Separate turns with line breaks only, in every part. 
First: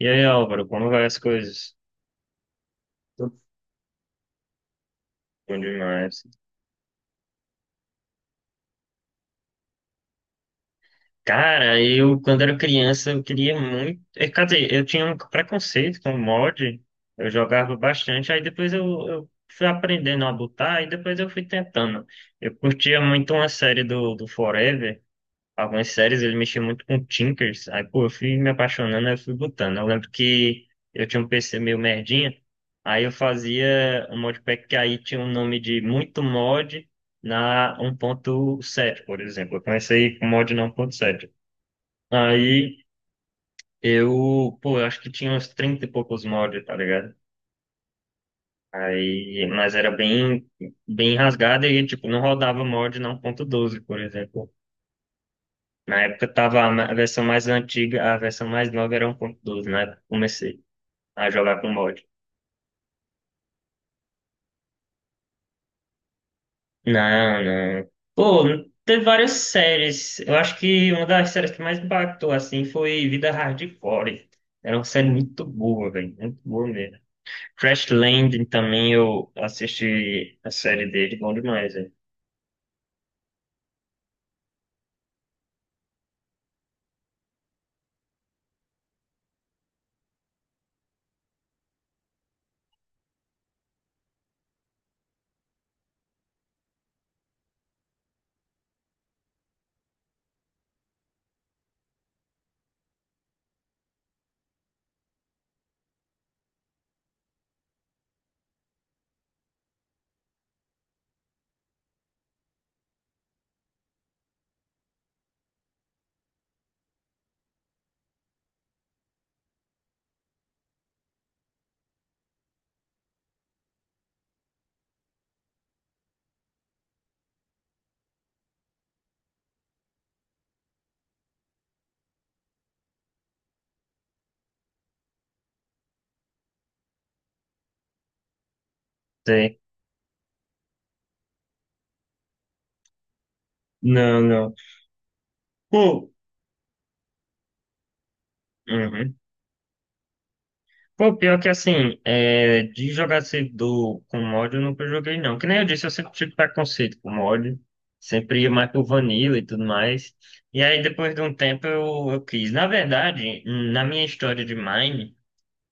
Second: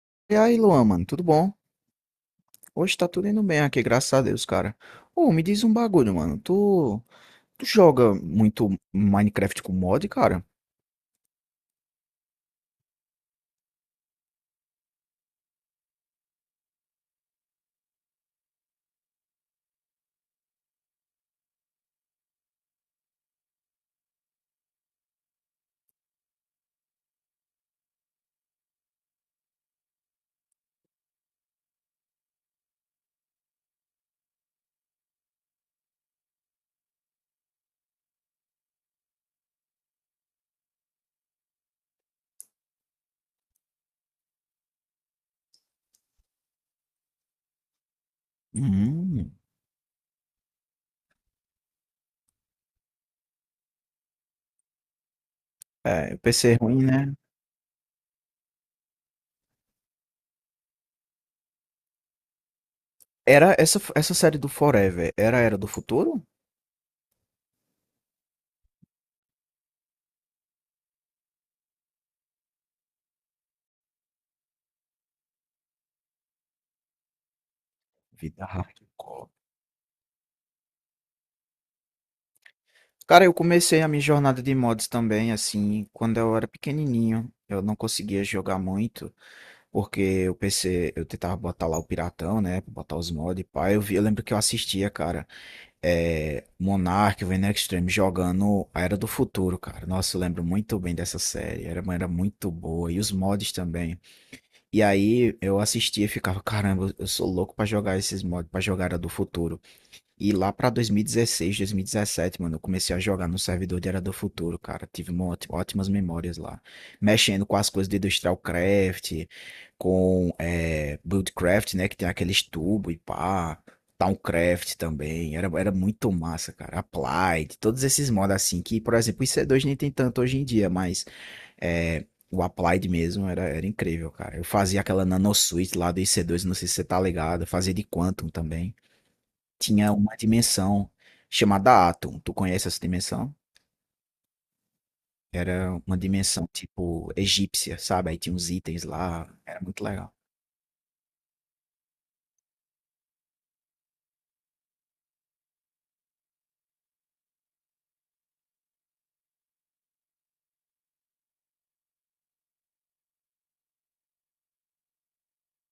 E aí,
E aí,
Álvaro,
Luan,
como vai
mano,
as
tudo bom?
coisas?
Hoje tá tudo
Tudo.
indo bem aqui, graças a Deus, cara. Ô, me
Bom
diz um bagulho,
demais.
mano. Tu joga muito Minecraft com mod, cara?
Cara, eu, quando era criança, eu queria muito. Quer dizer, eu tinha um preconceito com mod, eu jogava bastante, aí depois eu fui aprendendo a botar, e depois eu fui tentando. Eu curtia muito uma série do Forever, algumas séries ele mexia muito com Tinkers. Aí, pô, eu fui me apaixonando, aí eu fui botando. Eu lembro que eu tinha um PC meio merdinha, aí eu fazia um modpack que aí tinha o nome de muito mod na 1.7 por exemplo. Eu comecei com mod na 1.7. Aí eu, pô, eu acho que tinha uns 30 e poucos mods, tá ligado?
Hum,
Aí, mas era bem, bem rasgada e, tipo, não rodava mod na um ponto doze por exemplo. Na
é,
época
PC
tava
ruim,
a
né?
versão mais antiga, a versão mais nova era 1.12, na época que comecei a jogar com mod.
Era essa série do Forever, era a Era do Futuro?
Não, não. Pô, teve várias séries. Eu acho que uma das séries que mais impactou, assim, foi Vida Hardcore. Era uma série muito boa, velho. Muito boa mesmo. Crash Landing
Vida
também eu
hardcore.
assisti a série dele, bom demais, velho.
Cara, eu comecei a minha jornada de mods também, assim, quando eu era pequenininho. Eu não conseguia jogar muito, porque o PC, eu tentava botar lá o piratão, né? Botar os mods, pá. Eu vi, eu lembro que eu assistia, cara. Monark, Venom Extreme jogando a Era do Futuro, cara. Nossa, eu lembro muito bem dessa série. Era, era muito boa. E os mods também. E aí eu assistia e ficava, caramba, eu sou louco pra jogar esses mods, pra jogar a Era do Futuro. E lá pra 2016, 2017, mano, eu comecei a jogar no servidor de Era do Futuro, cara. Tive ótimas memórias lá. Mexendo com as coisas de Industrial Craft, com Buildcraft, né? Que tem aqueles tubos e pá. Towncraft também. Era muito massa, cara. Applied, todos esses mods assim, que, por exemplo, o IC2 nem tem tanto hoje em dia, mas é, o Applied mesmo era incrível, cara. Eu fazia aquela Nano Suite lá do IC2, não sei se você tá ligado. Eu fazia de Quantum também.
Sei.
Tinha uma dimensão chamada Atum. Tu conhece essa dimensão?
Não, não.
Era uma
Pô.
dimensão tipo egípcia, sabe? Aí tinha uns itens
Uhum.
lá, era muito legal.
Pô, pior que assim, de jogar servidor com mod eu nunca joguei não. Que nem eu disse, eu sempre tive preconceito com mod. Sempre ia mais pro Vanilla e tudo mais. E aí depois de um tempo eu quis. Na verdade, na minha história de Mine,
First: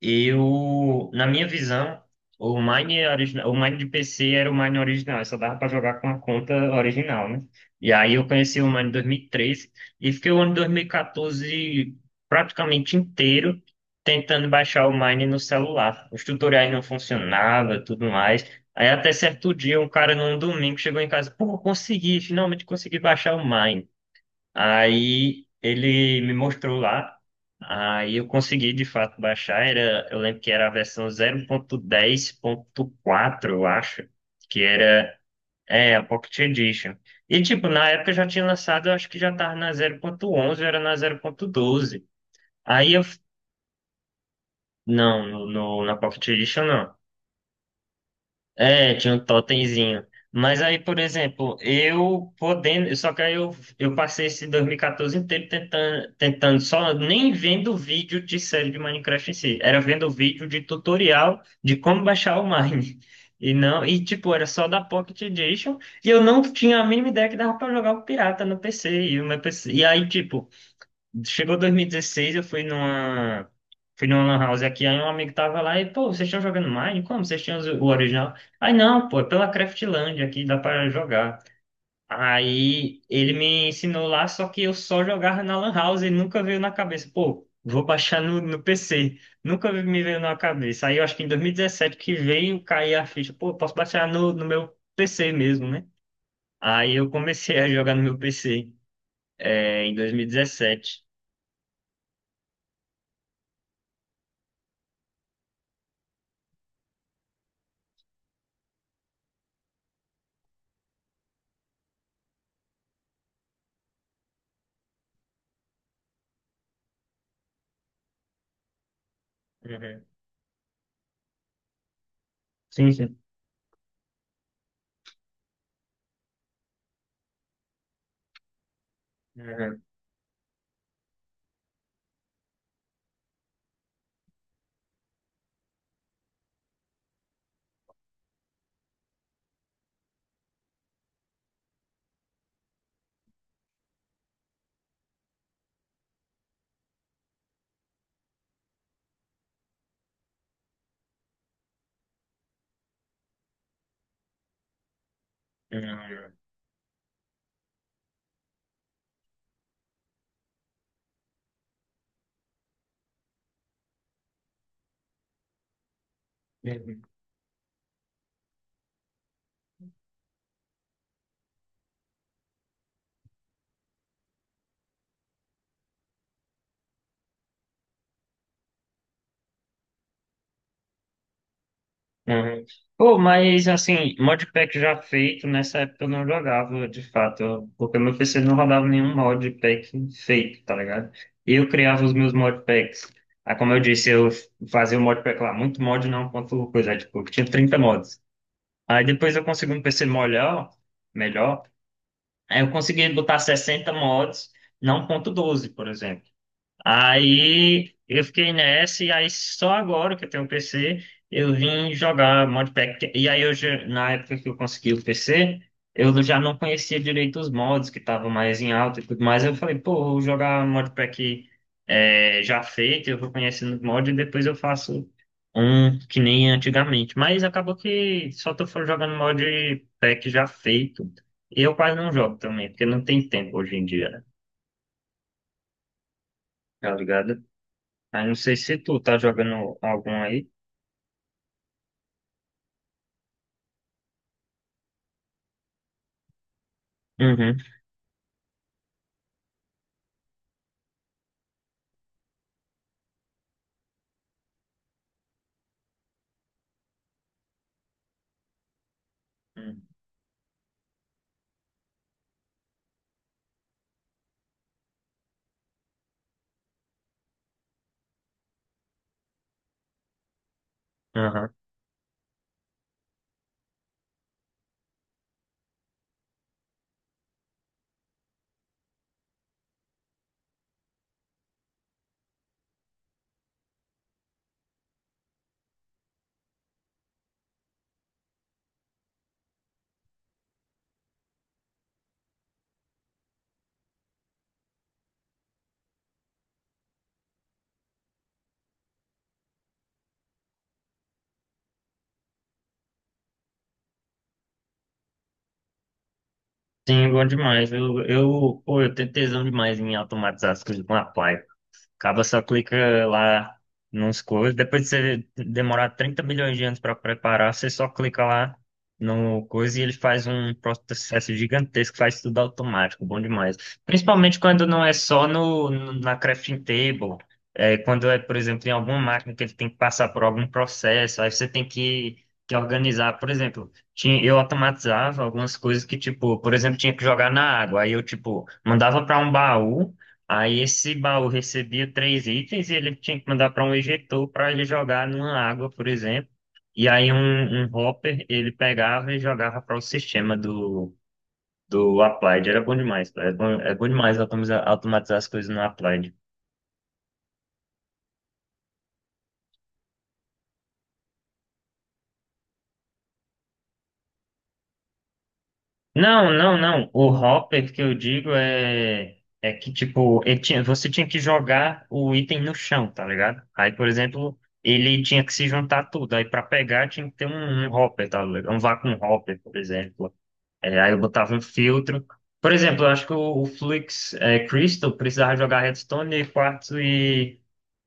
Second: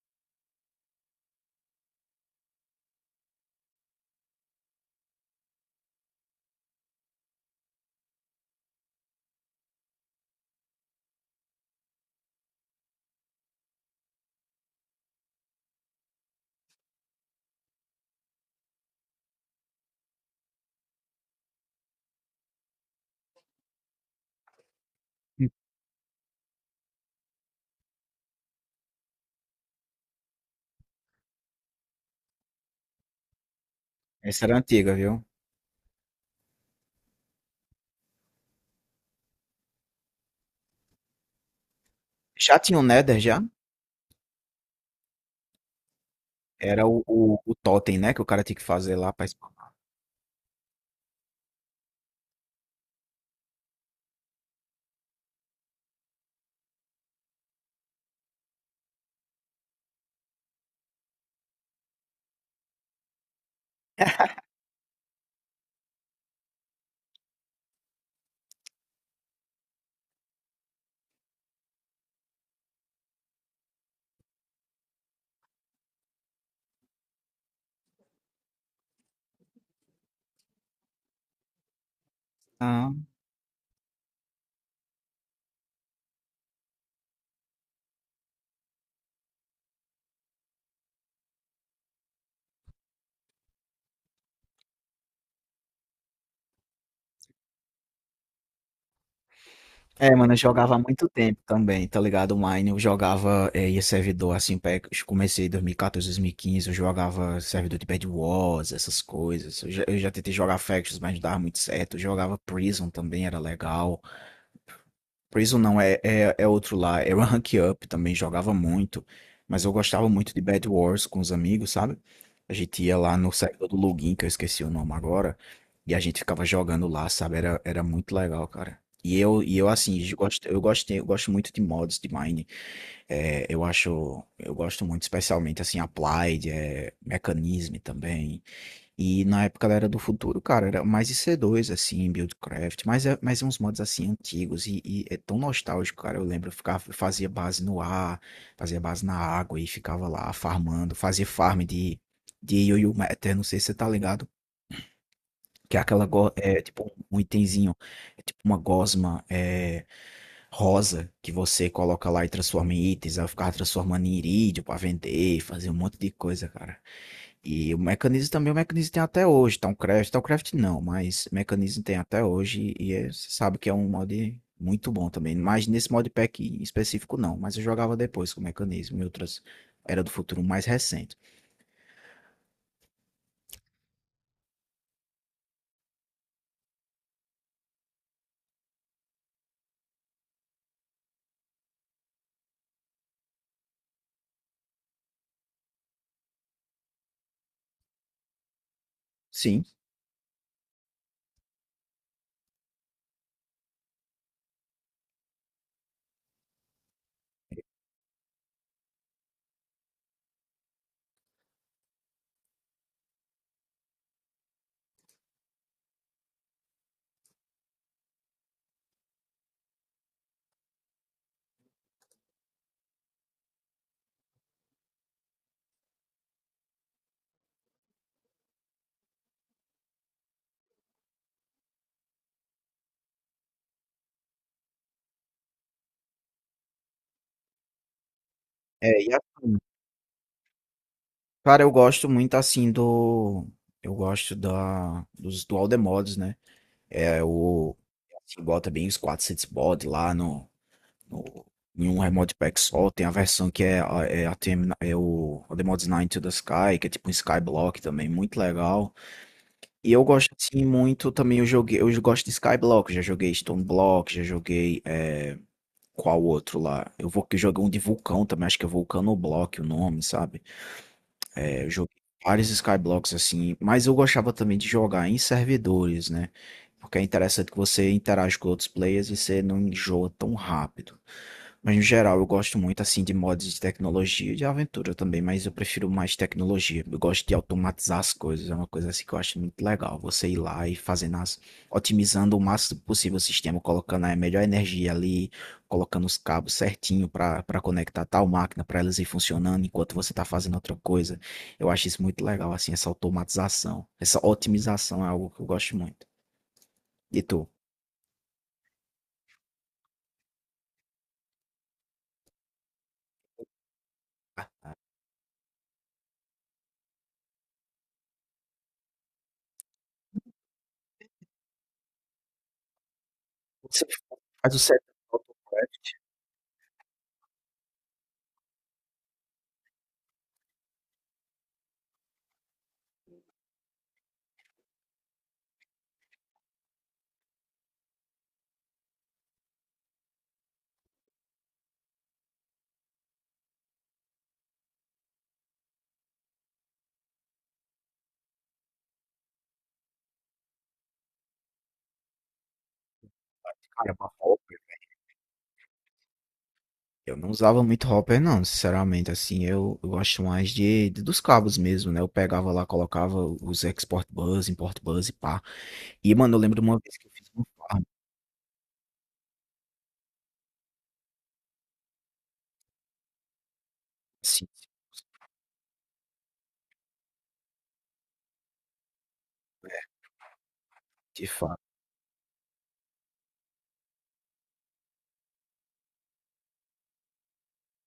eu, na minha visão, o Mine original, o Mine de PC era o Mine original, só dava para jogar com a conta original, né? E aí eu conheci o Mine em 2013 e treze e fiquei o ano 2014 praticamente inteiro tentando baixar o Mine no celular. Os tutoriais não funcionavam, tudo mais. Aí até certo dia, um cara num domingo chegou em casa, pô, finalmente consegui baixar o Mine. Aí ele me mostrou lá, aí eu consegui de fato baixar, eu lembro que era a versão 0.10.4, eu acho,
Essa era
que
antiga,
era,
viu?
a Pocket Edition. E tipo, na época já tinha lançado, eu acho que já tava na 0.11, era na 0.12.
Já tinha o
Aí eu,
Nether já?
não, na Pocket Edition
Era
não.
o totem, né? Que o cara tinha que
É,
fazer lá
tinha um
pra spawnar.
totemzinho. Mas aí, por exemplo, eu podendo, só que aí eu passei esse 2014 inteiro tentando só nem vendo vídeo de série de Minecraft em si, era vendo vídeo de tutorial de como baixar o Mine. E não, e tipo, era só da Pocket Edition, e eu não tinha a mínima ideia que dava pra jogar o pirata no PC, e o meu PC, e aí tipo, chegou 2016, eu fui numa. Fui numa lan house aqui, aí um amigo tava lá e, pô, vocês estão jogando Mine? Como? Vocês tinham o original? Aí, não, pô, é pela Craftland aqui, dá pra jogar.
Ah,
Aí ele me ensinou lá, só que eu só jogava na lan house e nunca veio na cabeça. Pô, vou baixar no PC. Nunca me veio na cabeça. Aí eu acho que em 2017 que veio cair a ficha. Pô, posso baixar no meu PC mesmo, né? Aí eu comecei a jogar no meu PC, em
é, mano, eu jogava há
2017.
muito tempo também, tá ligado? Online, eu jogava, ia servidor assim, eu comecei em 2014, 2015, eu jogava servidor de Bed Wars, essas coisas. Eu já tentei jogar Factions, mas não dava muito certo. Eu jogava Prison também, era legal. Prison não, é outro lá. Era Rank Up também, jogava muito. Mas eu
Uhum.
gostava muito de Bed Wars com os amigos, sabe? A gente
Sim,
ia lá
sim.
no servidor do Login, que eu esqueci o nome agora. E a gente ficava jogando lá, sabe? Era muito legal, cara. E eu
Uhum,
assim, eu gosto muito de mods de Mine. Eu gosto muito, especialmente assim, Applied, Mechanism também. E na época ela era do futuro, cara, era mais IC2, assim, Buildcraft, mas, mas é uns mods, assim, antigos, e é tão nostálgico, cara, eu lembro, eu ficava, eu fazia base no ar, fazia base na água, e ficava lá farmando, fazia farm de Yoyo Matter, não sei se você tá ligado, que é aquela,
uhum,
é tipo um itemzinho, é tipo uma rosa, que você coloca lá e transforma em itens, aí eu ficava transformando em irídio pra vender, fazia um monte de coisa, cara.
uhum,
E o mecanismo também, o mecanismo tem até hoje, Towncraft, Towncraft não, mas mecanismo tem até hoje você sabe que é um mod muito bom também, mas nesse modpack em específico não, mas eu jogava depois com o mecanismo e outras Era do Futuro mais recente.
uhum. Pô, mas assim, modpack já feito, nessa época eu não jogava de fato, porque meu PC não rodava nenhum modpack feito, tá ligado? Eu criava os meus modpacks. Aí, como eu disse, eu fazia o modpack lá, muito mod não, quanto coisa, tipo, tinha 30 mods. Aí depois eu
Sim,
consegui um PC melhor, melhor, aí eu consegui botar 60 mods, não ponto 12 por exemplo. Aí eu fiquei nessa, e aí só agora que eu tenho um PC, eu vim jogar modpack. E aí eu, na época que eu consegui o PC, eu já não conhecia direito os mods que estavam mais em alta e tudo mais. Eu falei, pô, vou jogar modpack já feito, eu vou conhecendo os mods e depois eu faço um que nem antigamente. Mas acabou que só tô jogando modpack já feito. E eu quase não jogo também, porque não tem tempo hoje em dia, né? Tá ligado? Ah, não sei se tu
é, e
tá
assim,
jogando algum aí.
cara, eu gosto muito assim do, eu gosto da, dos dual the mods, né, é
Uhum.
o, assim, bota bem os 400 mods lá no- em um remote pack só. Tem a versão que é, ATM, é o the mods 9 to the Sky, que é tipo um Skyblock também, muito legal.
Uhum.
E eu gosto assim muito também, eu gosto de Skyblock, já joguei Stone Block, já joguei qual outro lá? Eu vou que joguei um de vulcão também, acho que é Vulcanoblock o nome, sabe?
Aham.
É, eu joguei vários Skyblocks assim, mas eu gostava também de jogar em servidores, né? Porque é interessante que você interage com outros players e você não enjoa tão rápido. Mas no geral, eu gosto muito assim de mods de tecnologia e de aventura também, mas eu prefiro mais tecnologia. Eu gosto de automatizar as coisas, é uma coisa assim que eu acho muito legal. Você ir lá e fazendo as, otimizando o máximo possível o sistema, colocando a melhor energia ali, colocando os cabos certinho para conectar tal máquina, para elas ir funcionando enquanto você está fazendo outra coisa. Eu acho isso muito legal assim, essa automatização, essa otimização é algo que eu gosto muito.
Sim,
E
bom
tu?
demais. Eu, pô, eu tenho tesão demais em automatizar as coisas com a Apply. Acaba só clica lá nos coisas. Depois de você demorar 30 milhões de anos para preparar, você só clica lá no coisa e ele faz um processo gigantesco, faz tudo automático, bom demais.
Você
Principalmente
faz o
quando não
setup
é
do
só
AutoCraft,
na crafting table, quando é, por exemplo, em alguma máquina que ele tem que passar por algum processo, aí você tem que organizar. Por exemplo, tinha, eu automatizava algumas coisas que, tipo, por exemplo, tinha que jogar na água, aí eu, tipo, mandava para um baú. Aí esse baú recebia três itens e ele tinha que mandar para um ejetor para ele jogar numa água, por exemplo. E aí um hopper ele pegava e jogava para o sistema do Applied. Era bom demais, cara. É bom
cara, uma
demais
obra.
automatizar as coisas no Applied.
Eu não usava muito hopper, não, sinceramente. Assim, eu gosto mais dos cabos mesmo, né? Eu pegava lá, colocava os export bus, import bus e pá. E,
Não,
mano, eu
não,
lembro de uma
não.
vez que
O
eu fiz uma
hopper que
farm,
eu digo é que, tipo, ele tinha, você tinha que jogar o item no chão, tá ligado? Aí, por exemplo,
assim,
ele tinha que se juntar tudo. Aí, para pegar, tinha que ter um hopper, tá ligado? Um vacuum hopper, por exemplo. É, aí eu
de
botava um
fato.
filtro. Por exemplo, eu acho que o Flux Crystal precisava jogar redstone e quartzo e,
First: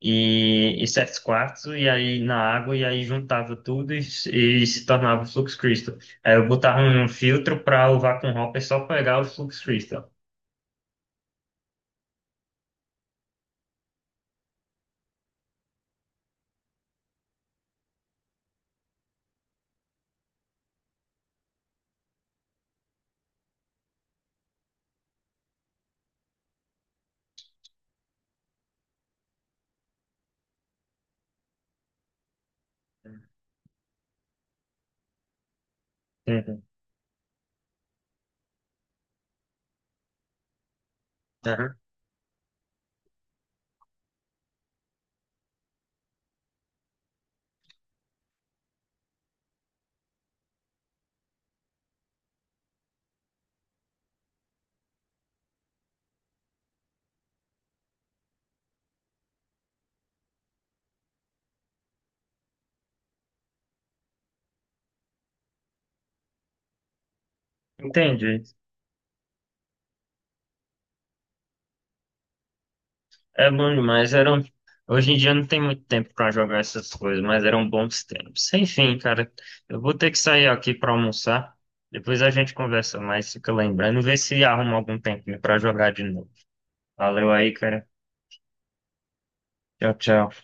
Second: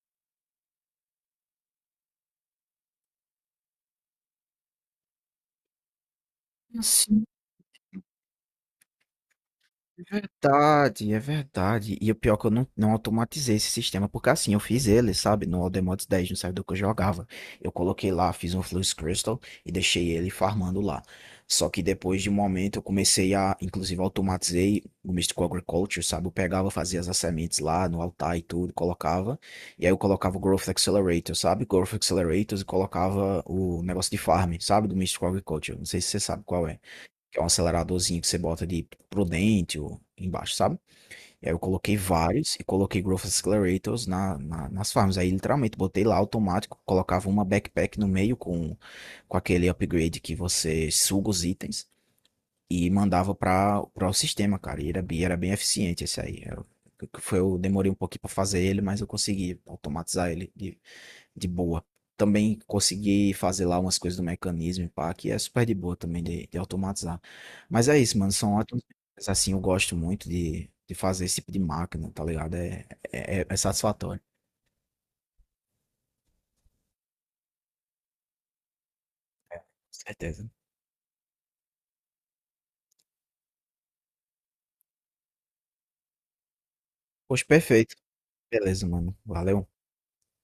e, e sete quartzo e aí na água e aí juntava tudo e se tornava o Flux Crystal. Aí eu botava um filtro para o Vacuum Hopper só pegar o Flux
É
Crystal.
verdade, é verdade. E o pior é que eu não automatizei esse sistema, porque assim, eu fiz ele, sabe, no Aldemotes 10, no servidor que eu jogava. Eu coloquei lá, fiz um Flux Crystal e deixei ele farmando lá. Só que depois de um momento eu comecei a, inclusive, automatizei o Mystical Agriculture, sabe? Eu pegava, fazia as sementes lá no altar e tudo, colocava. E aí eu colocava o Growth Accelerator, sabe? Growth Accelerators e colocava o negócio de farm, sabe? Do Mystical Agriculture. Não sei se você sabe
Entendi.
qual é que é um aceleradorzinho que você bota de prudente ou embaixo, sabe? E aí eu
Aham.
coloquei vários e coloquei Growth Accelerators nas farms. Aí literalmente botei lá automático, colocava uma backpack no meio com aquele upgrade que você suga os itens e mandava para o sistema, cara. E era, era bem eficiente esse aí. Eu demorei um pouquinho para fazer ele, mas eu consegui automatizar ele de boa. Também consegui fazer lá umas coisas do mecanismo, e pá, que é super de boa também de automatizar. Mas é isso, mano,
Entendi.
são ótimos. Mas, assim, eu gosto muito de fazer esse tipo de máquina, tá ligado?
É
É
bom demais.
satisfatório,
Hoje em dia não tem muito tempo pra jogar essas coisas, mas eram bons tempos. Enfim, cara,
com
eu vou ter que sair
certeza.
aqui pra almoçar. Depois a gente conversa mais, fica lembrando, vê se arruma algum tempinho pra jogar de novo. Valeu
Poxa,
aí, cara.
perfeito. Beleza, mano. Valeu.
Tchau, tchau.